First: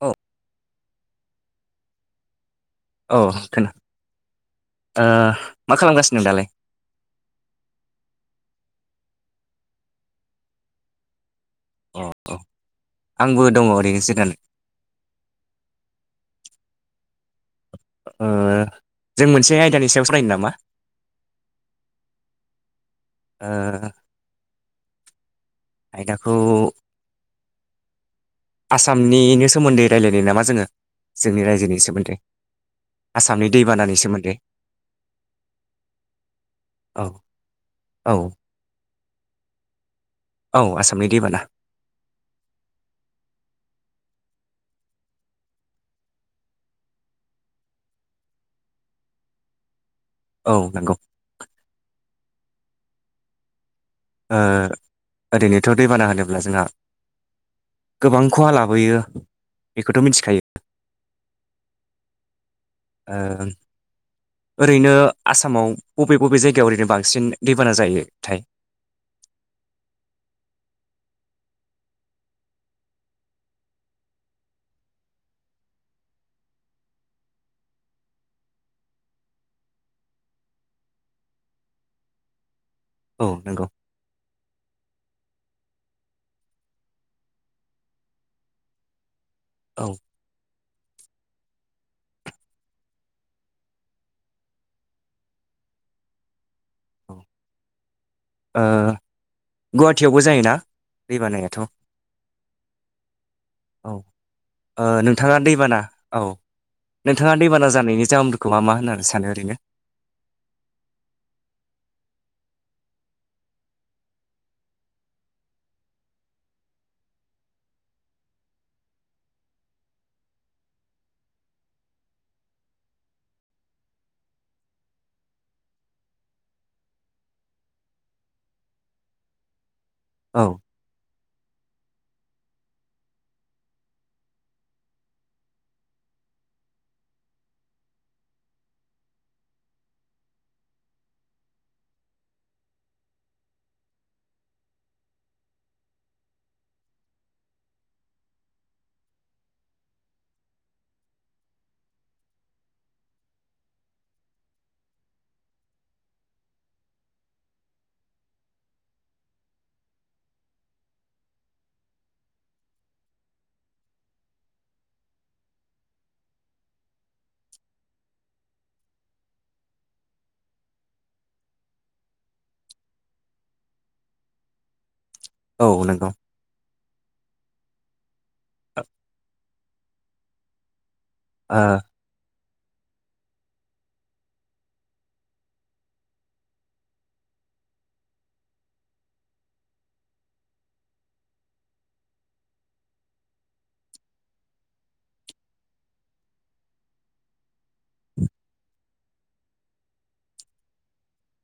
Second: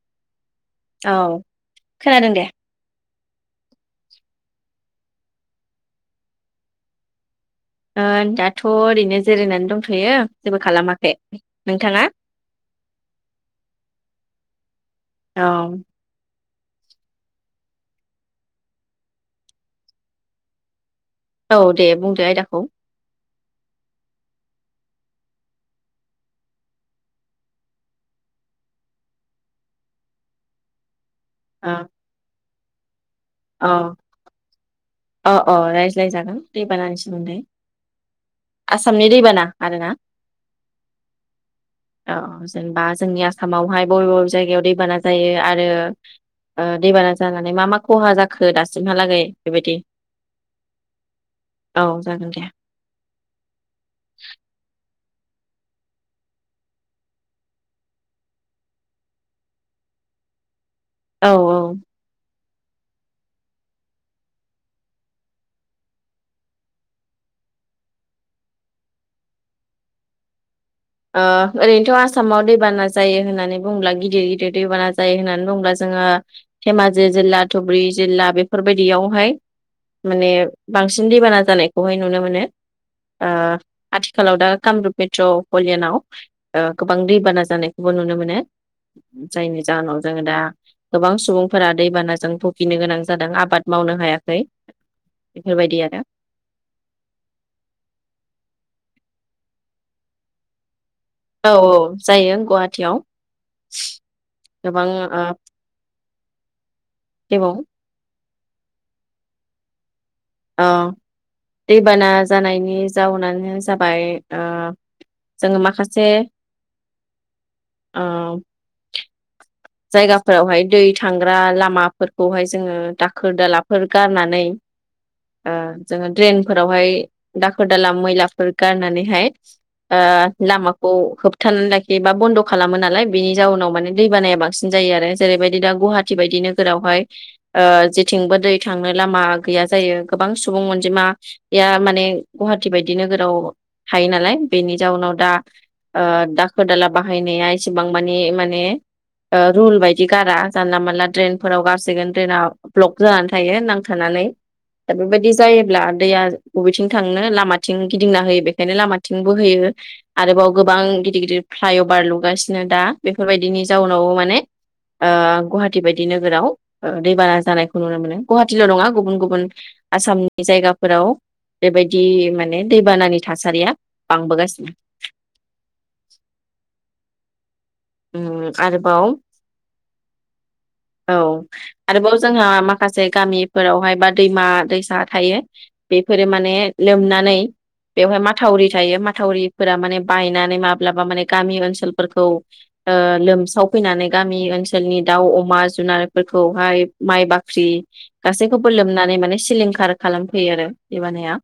औ। औ खोनादों दे। औ खोना ओ मा खालामगासिनो दालाय? ओ दाथ' ओरैनो जिरायनानै दंथ'यो जेबो खालामाखै। अ नोंथाङा अ आंबो दङ ओरैनो जिरायना। औ ओ जों मोनसे आयदानि सायाव सावरायनो नामा? औ दे बुंदो आयदाखौ। ओ आयदाखौ आसामनिनो सोमोन्दै रायलायनि नामा जोङो? जोंनि ओ रायजोनि सोमोन्दै। आसामनि औ दैबानानि सोमोन्दै। अ अ रायज्लायजागोन दै बानानि औ सोमोन्दै औ आस आसामनि दैबाना आरोना? औ आसामनि दैबाना औ जेनेबा जोंनि आसामावहाय बबे बबे जायगायाव दैबाना जायो आरो ओ दैबाना जानानै मा मा खहा जाखो दासिमहालागै बेबायदि औ नोंगौ। औ [inaudible] ओ ओरैनोथ' दैबाना होनोब्ला जोंहा गोबां खहा लाबोयो बेखौथ' मिन्थिखायो। औ औ ओ ओरैनो आसामाव बबे बबे जायगायाव ओरैनो बांसिन दैबाना जायो थाय? ओ ओरैनोथ' आसामाव दैबाना जायो होननानै बुङोब्ला गिदिर गिदिर दैबाना जायो होननानै बुङोब्ला जोङो धेमाजि जिल्ला धुबुरि जिल्ला बेफोरबायदियावहाय माने बांसिन दैबाना जानायखौहाय नुनो मोनो। औ ओ नंगौ आथि आखालाव दा कामरुप मेट्र' हलियानाव ओ गोबां दैबाना जानायखौबो नुनो मोनो। जायनि औ जाहोनाव जोङो दा गोबां सुबुंफोरा दैबानाजों भुगिनो गोनां जादों आबाद मावनो हायाखै बेफोरबायदि आरो औ ओ गुवाहाटियावबो जायोना? औ दैबानायाथ' औ जायो गुवाहाटियाव औ गोबां ओ नोंथाङा दैबाना औ नोंथाङा देबाव दैबाना जानायनि जाहोमफो खोहा मा होननानै सानो ओरैनो? अ दैबाना जानायनि जाउनानो जाबाय ओ जोङो माखासे ओ जायगाफोरावहाय दै थांग्रा लामाफोरखौहाय जोङो दाखोर दालाफोर गारनानै ओ जोङो द्रेनरेनफोरावहाय दाखोर दाला मैलाफोर गारनानैहाय औ ओ लामाखौ होब थानानै लाखियोबा बन्द' खालामो नालाय बेनि जाउनाव माने दै बानायाबा बां सिन जायो आरो जेरैबायदि दा गुहाटि बायदि नोगोरावहाय ओ जेथिंबो दै थांनो लामा गैया जायो गोबां सुबुं अनजिमा या माने गुहाटि बायदि नोगोराव हायो नालाय बेनि जाउनाव दा ओ दाखोर दाला बाहायनाया एसेबां माने माने ओ रुल बायदि गारा जानला मानला ड्रेनफोराव गारसिगोन ड्रेना ब्लक जानानै थायो नांथानानै दा बेबायदि जायोब्ला दैया बबेथिं थांनो लामाथिं गिदिंना होयो बेखायनो लामाथिं बोहोयो आरोबाव गोबां गिदिर गिदिर फ्लाइअभार लुगासिनो दा बेफोरबायदिनि जाउन नावबो माने ओ गुहाटि बायदि नोगोराव ओ दैबाना जानायखौ नुनो मोनो गुहाटिल' नङा गुबुन गुबुन आसामनि जायगाफोराव बेबायदि माने दैबानानि थासारिया बांबोगासिनो। औ नोंगौ। उ आरोबाव औ ओ आरोबाव जोंहा माखासे गामिफोरावहाय बा दैमा दैसा थायो बेफोरो माने लोमनानै बेवहाय माथावरि थायो माथावरिफोरा माने बायनानै माब्लाबा माने गामि ओनसोलफोरखौ ओ लोमसाव फैनानै गामि ओनसोलनि दाउ अमा जुनारफोरखौहाय माइ बाख्रि गासैखौबो लोमनानै माने सिलिंखार खालामफैयो आरो दैबानाया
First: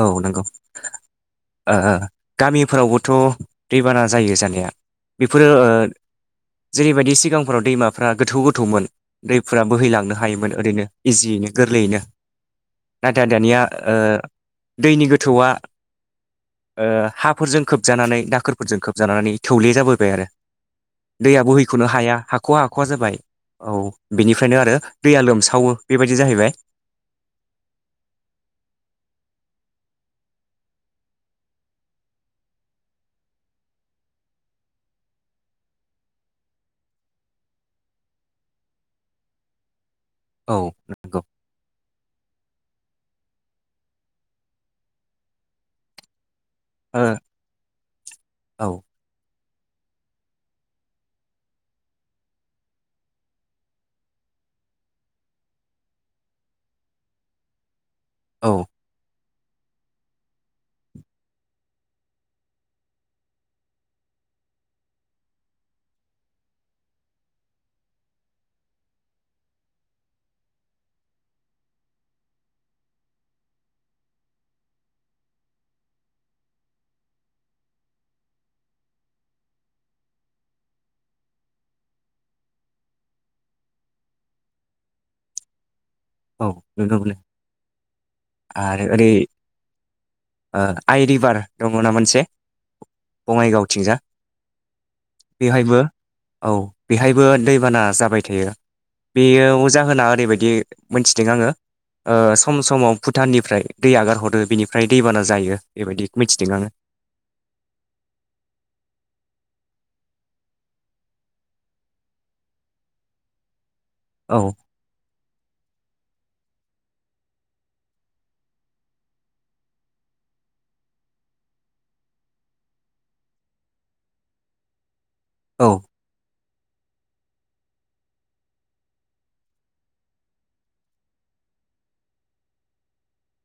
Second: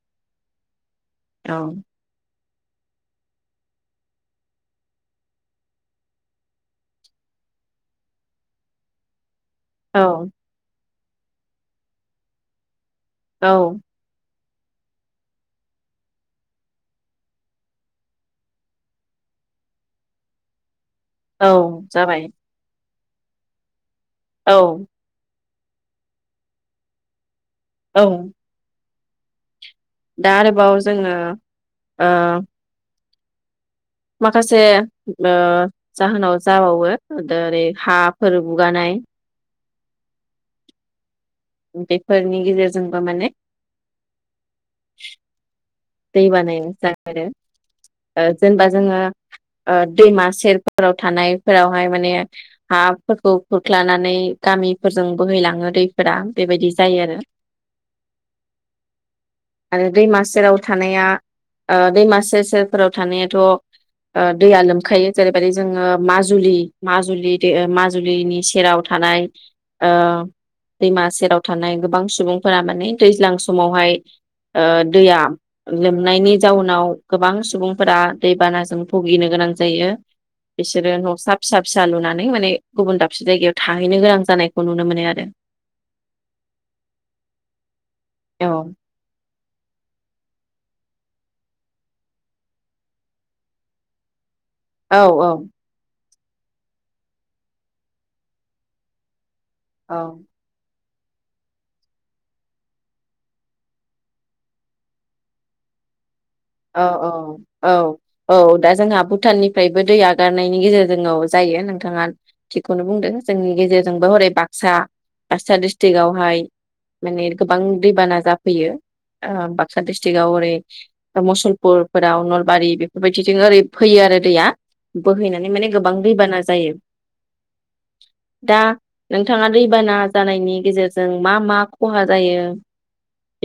औ नंगौ औ ओ ओ गामिफोरावबोथ' दैबाना जायो जानाया बेफोरो ओ जेरैबायदि सिगांफोराव दैमाफ्रा गोथौ गोथौमोन दैफोरा बोहैलांनो औ हायोमोन ओरैनो इजियैनो गोरलैयैनो नाथाया दानिया औ ओ दैनि गोथौआ ओ हाफोरजों खोबजानानै दाखोरफोरजों खोबजानानै थौले जाबोबाय आरो औ दैयाबोहैखनो हाया जाबाय हाख'वा ख'वख जाबाय औ औ बेनिफ्रायनो आरो दैया लोमसा खावो बेबायदि जाहैबाय औ दा आरोबाव जोङो ओ माखासे ओ जाहोनाव जाबावो ओरै हाफोर बुगानाय औ नंगौ बेफोरनि गेजेरजोंबो माने दैबानाय ओ [unintelligible] ओ जेनेबा औ जोङो ओ दैमा सेरफोराव थानायफोरावहाय माने हाफोरखौ खुरख्लानानै गामिफोरजों बोहैलाङो दैफोरा बेबायदि जायो आरो औ आरो दैमासेराव थानाया ओ दैमा सेर सेरफोराव थानायाथ ओ दैया लोमखायो जेरैबायदि जोङो माजुलि माजुलि माजुलिनि सेराव थानाय ओ दैमा सेराव थानाय गोबां सुबुंफोरा माने दैज्लां समावहाय ओ दैया लोमनायनि जाउनाव गोबां सुबुंफोरा दैबानाजों भुगिनो गोनां जायो बिसोरो नसा फिसा फिसा लुनानै माने गुबुन दाबसे जायगायाव थाहैनो गोनां जानायखौ नुनो मोनो आरो। औ [unintelligible] औ आरो ओरै ओ आइ रिभार दङ ना मोनसे बङाइगावथिंजा औ औ बेवहायबो औ बेहायबो दैबाना जाबाय थायो बेयो अ जाहोना औ ओरैबायदि मोनथिदों आङो ओ सम समाव भुटाननिफ्राय दै आगार हरो बेनिफ्राय दैबाना जायो बेबायदि मिथिदों आङो औ औ औ औ दा जोंहा भुटाननिफ्राय बो दै आगारनायनि गेजेरजोंआव जायो नोंथाङा थिखौनो बुंदों जोंनि गेजेर जोंबो हरै औ बाक्सा बाक्सा डिस्ट्रिकवहाय माने गोबां दैबाना जाफैयो ओ बाक्सा डिस्ट्रिक्आव ओरै मुसलपुरफोराव नलबारि बेफोरबायदिजों ओरै फैयो आरो दैया बोहैनानै माने औ गोबां दैबाना जायो दा नोंथाङा दैबाना जानायनि गेजेरजों मा मा खहा जायो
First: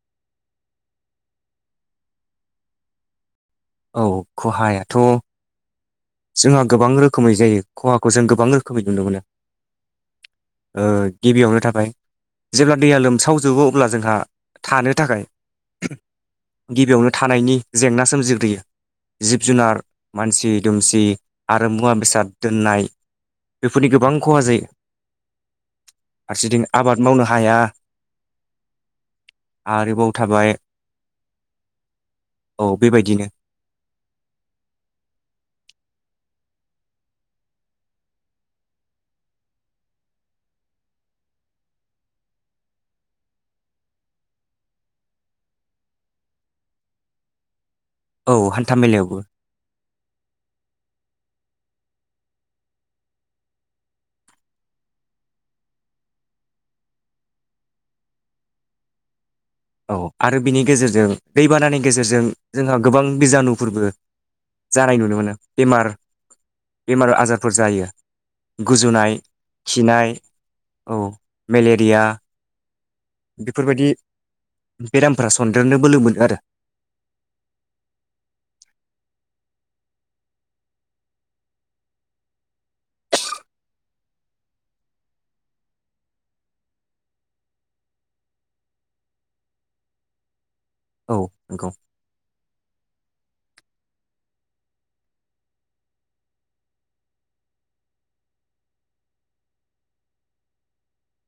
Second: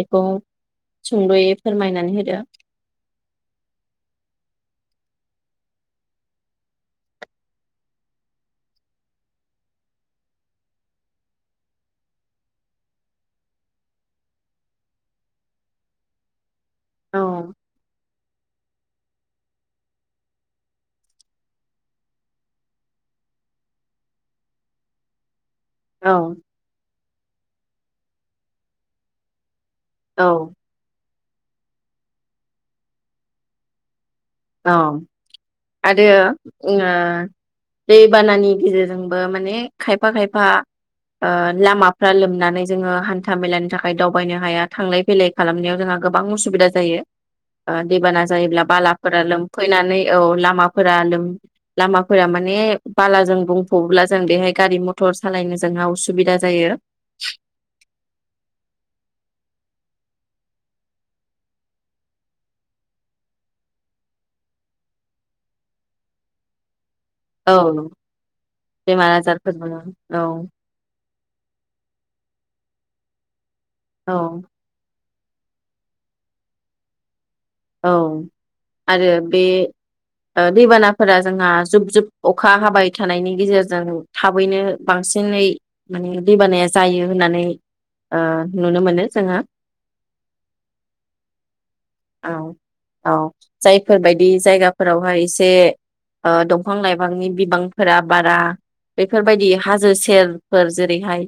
बेखौ सुंद'यै फोरमायनानै होदो औ खहायाथ जोंहा गोबां रोखोमै जायो खहाखौ जों गोबां रोखोमै नुनो मोनो ओ गिबियावनो थाबाय जेब्ला दैया लोमसावजोबो अब्ला जोंहा थानो थाखाय गिबियावनो औ थानायनि जेंना सोमजिग्रोयो जिब जुनार मानसि दुमसि आरो मुवा बेसाद दोननाय बेफोरनि गोबां खहा जायो औ फारसेथिं आबाद मावनो हाया आरोबाव औ थाबाय औ बेबायदिनो औ आरो ओ दैबानानि गेजेरजोंबो माने खायफा खायफा ओ लामाफ्रा लोमनानै जोंङो हान्था मेलानि थाखाय दावबायनो हाया थांलाय फैलाय खालामनायाव जोंहा गोबां उसुबिदा जायो। ओ दैेबाना औ जायोब्ला हान्था बाला मेलायावबो फोरा लोमफैनानै औ लामाफोरा लोम लामाफोरा माने बालाजों बुंफबब्ला जों बेहाय गारि मथर सालायनो जोंहा उसुबिदा जायो औ आरो बिनि गेजेरजों दैबानानि गेजेरजों जोंहा गोबां बिजानुफोरबो जानाय नुनो मोनो बेमार बेमार आजारफोर जायो औ बेमार गुजुनाय आजारफोरबो खिनाय औ औ मेलेरिया बिफोरबायदि औ बेरामफोरा सनन्देरनो बोलोमोन आरो औ आरो बे ओ दैबानाफोरा जोंहा जुब जुब अखा हाबाय थानायनि गेजेरजों थाबैनो बांसिनै माने दैबानाया जायो होननानै ओनुनो मोनो जोंङा औ नोंगौ औ औ जायफोरबायदि जायगाफोरावहाय एसे ओ दंफां लाइफांनि बिबांफोरा बारा बेफोरबायदि हाजो सेरफोर जेरैहाय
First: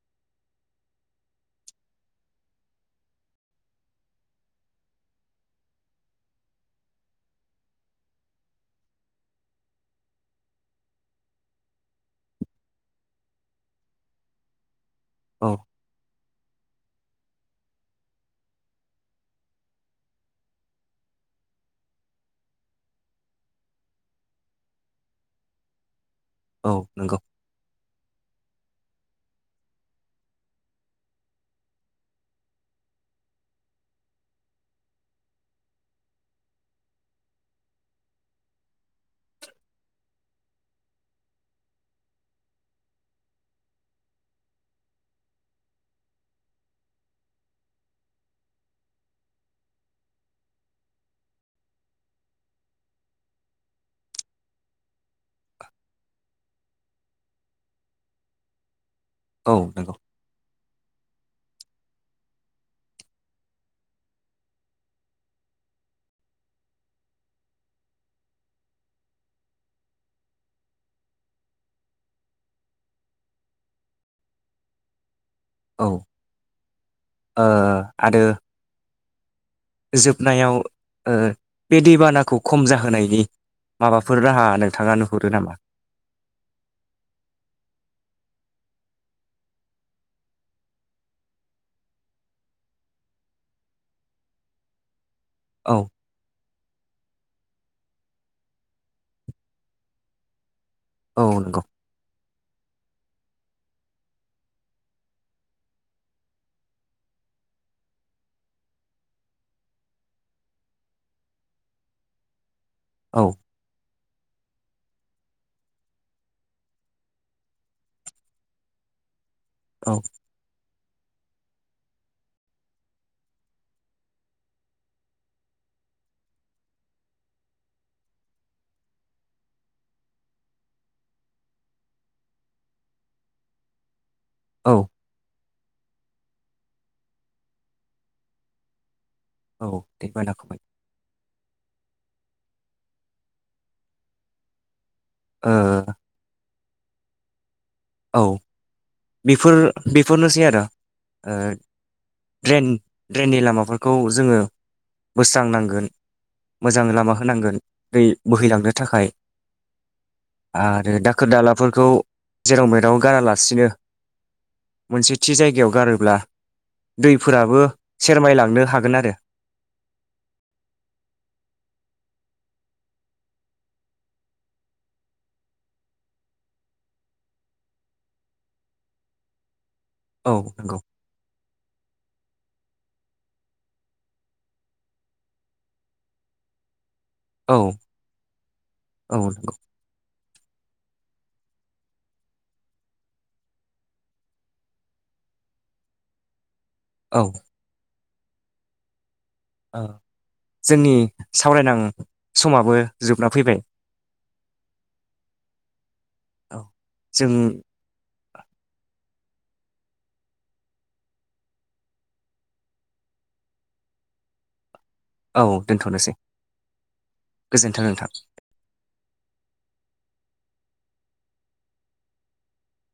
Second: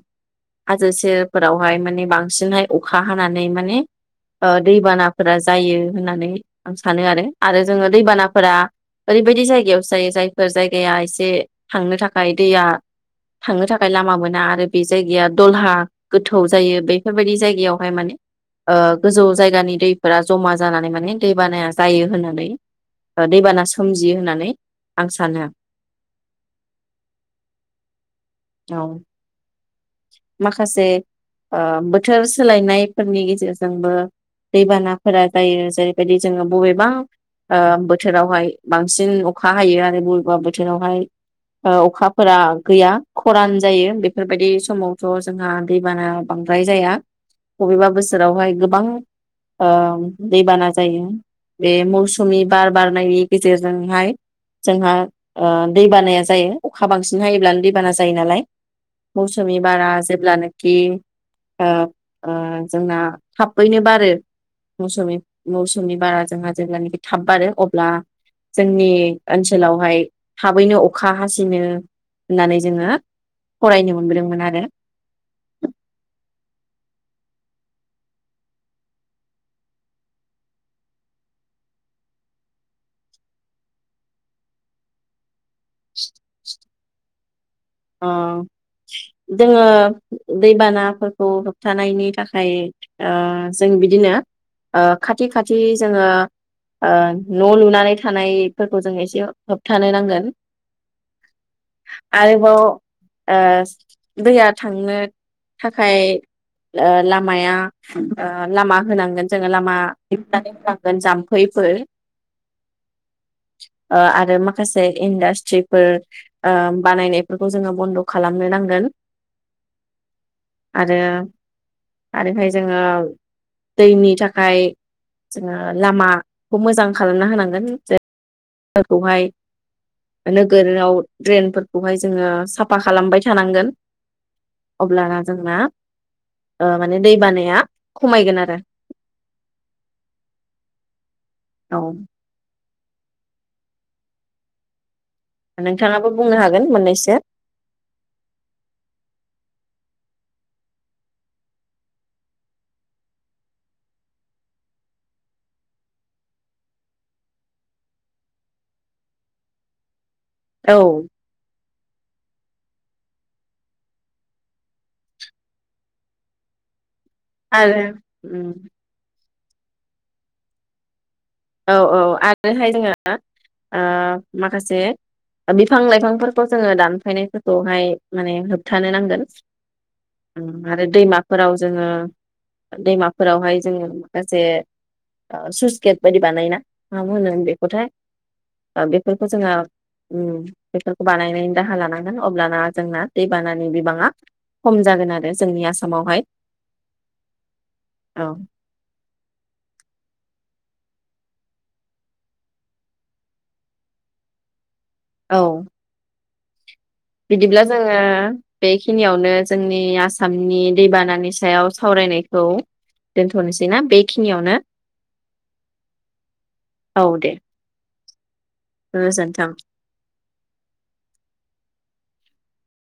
हाजो सेरफोरावहाय माने बांसिनहाय अखा हानानै माने दैबानाफोरा जायो होननानै आं सानो आरो आरो जोंङो दैबानाफोरा ओरैबायदि जायगायावसो जायो जायफोर जायगाया एसे थांनो थाखाय दैया थांनो थाखाय लामा मोना आरो बे जायगाया औ दलहा गोथौ जायो बेफोरबायदि जायगायावहाय माने ओ गोजौ जायगानि दैफोरा जमा ज जानानै मान दैबाना जायो होननानै दैबाना सोमजियो होननानै आं सानो औ नोंगौ औ माखासे ओ बोथोर सोलायनायफोरनि गेजेरजोंबो दैबानाफोरा जायो जेरैबायदि जोंङो बबेबा बोथोरावहाय बांसिन अखा हायो आरो बबेबा बोथोरावहाय ओ अखाफोरा गैया खरान जायो बेफोरबायदि समावथ जोंहा दैबाना बांद्राय जाया बबेबा बोसोरावहाय गोबां ओ दैबाना जायो बे मौसुमि बार बारनायनि गेजेरजोंहाय जोंहा दैबानाया जायो अखा बांसिन हायोब्लानो दैबाना जायो नालाय औ जि बारा नंगौ जेब्लानोकि ओ जोंना थाबैनो बारो मौस मौसुमनि बारा जोंहा जेब्लानाखि थाब बारो अब्ला जोंनि ओनसोलावहाय थाबैनो अखा हासिनो होननानै जोंङो फरायनो मोनबोदों। दोंमोनआरो औ ओ आरो जोबनायाव ओ बे दैबानाखौ खम जाहोनायनि माबाफोर राहा नोंथाङा नुहुरो नामा? अ जोंङो दैबानाफोरखौ होबथानायनि थाखाय ओ जों बिदिनो ओ खाथि खाथि औ जोंङो ओ न लुनानै थानायफोरखौ जों एसे होबथानो नांगोन औ नंगौ आरो ओ दैया थांनो थाखाय ओ लामाया ओ लामा होनांगोन जोङो लामा हेबनानै होनांगोन जाम्फैफोर औ ओ आरो माखासे इन्डास्ट्रिफोर ओ बानायनाय बेफोरखौ जोंङो बन्द खालामनो नांगोन औ आरो आरोहाय जोङो दैनि थाखाय जोंङो लामाखौ मोजां खालामना होनांगोन ज खौहाय नोगोराव ड्रेनफोरखौहाय जोंङो साफा खालामबाय थानांगोन औ अब्लाना जोंना ओ माने दै बानाया खमायगोन आरो औ दै बाना खमाय औ ओ नोंथांङाबो बुंनो हागो गोन मोननैसो औ बेफोर बेफोरनोसै आरो ओ ड्रेन ड्रेननि लामाफोरखौ जोंङो बोस्रांनांगोन मोजां लामा होनांगोन दै बोहैलांनो थाखाय औ आरो दाखोर दाला फोरखौ जेराव मेराव गारालासिनो मोनसे थि जायगायाव गारोब्ला दैफोराबो आरो उम सेरमायलांनो हागोन आरो औ औ आरोहाय जोंङो ओ माखासे बिफां लाइफांफोरखौ जोंङो दानफायनायफोरखौहाय माने होबथानो नांगोन। औ उम नंगौ आरो दैमाफोराव जोंङो दैमाफोरावहाय जोंङो माखासे ओ सुइस गेट बायदि बानायना मा होनो औ बेखौथाय औ बेफोरखौ जोंङो नंगौ उम बेफोरखौ बानायनायनि राहा लानांगोन अब्लाना जोंना दैबानानि बिबाङा खम जागोन आरो जोंनि आसामावहाय औ औ ओ जोंनि सावरायनां समाबो जोबना फैबाय औ औ जों बिदिब्ला जोङो बेखिनियावनो जोंनि आसामनि दैबानानि सायाव सावरायनायखौ दोनथ'नोसै ना बेखिनियावनो औ दोनथ'नोसै औ दे गोजोन्थों नोंथां। गोजोन्थों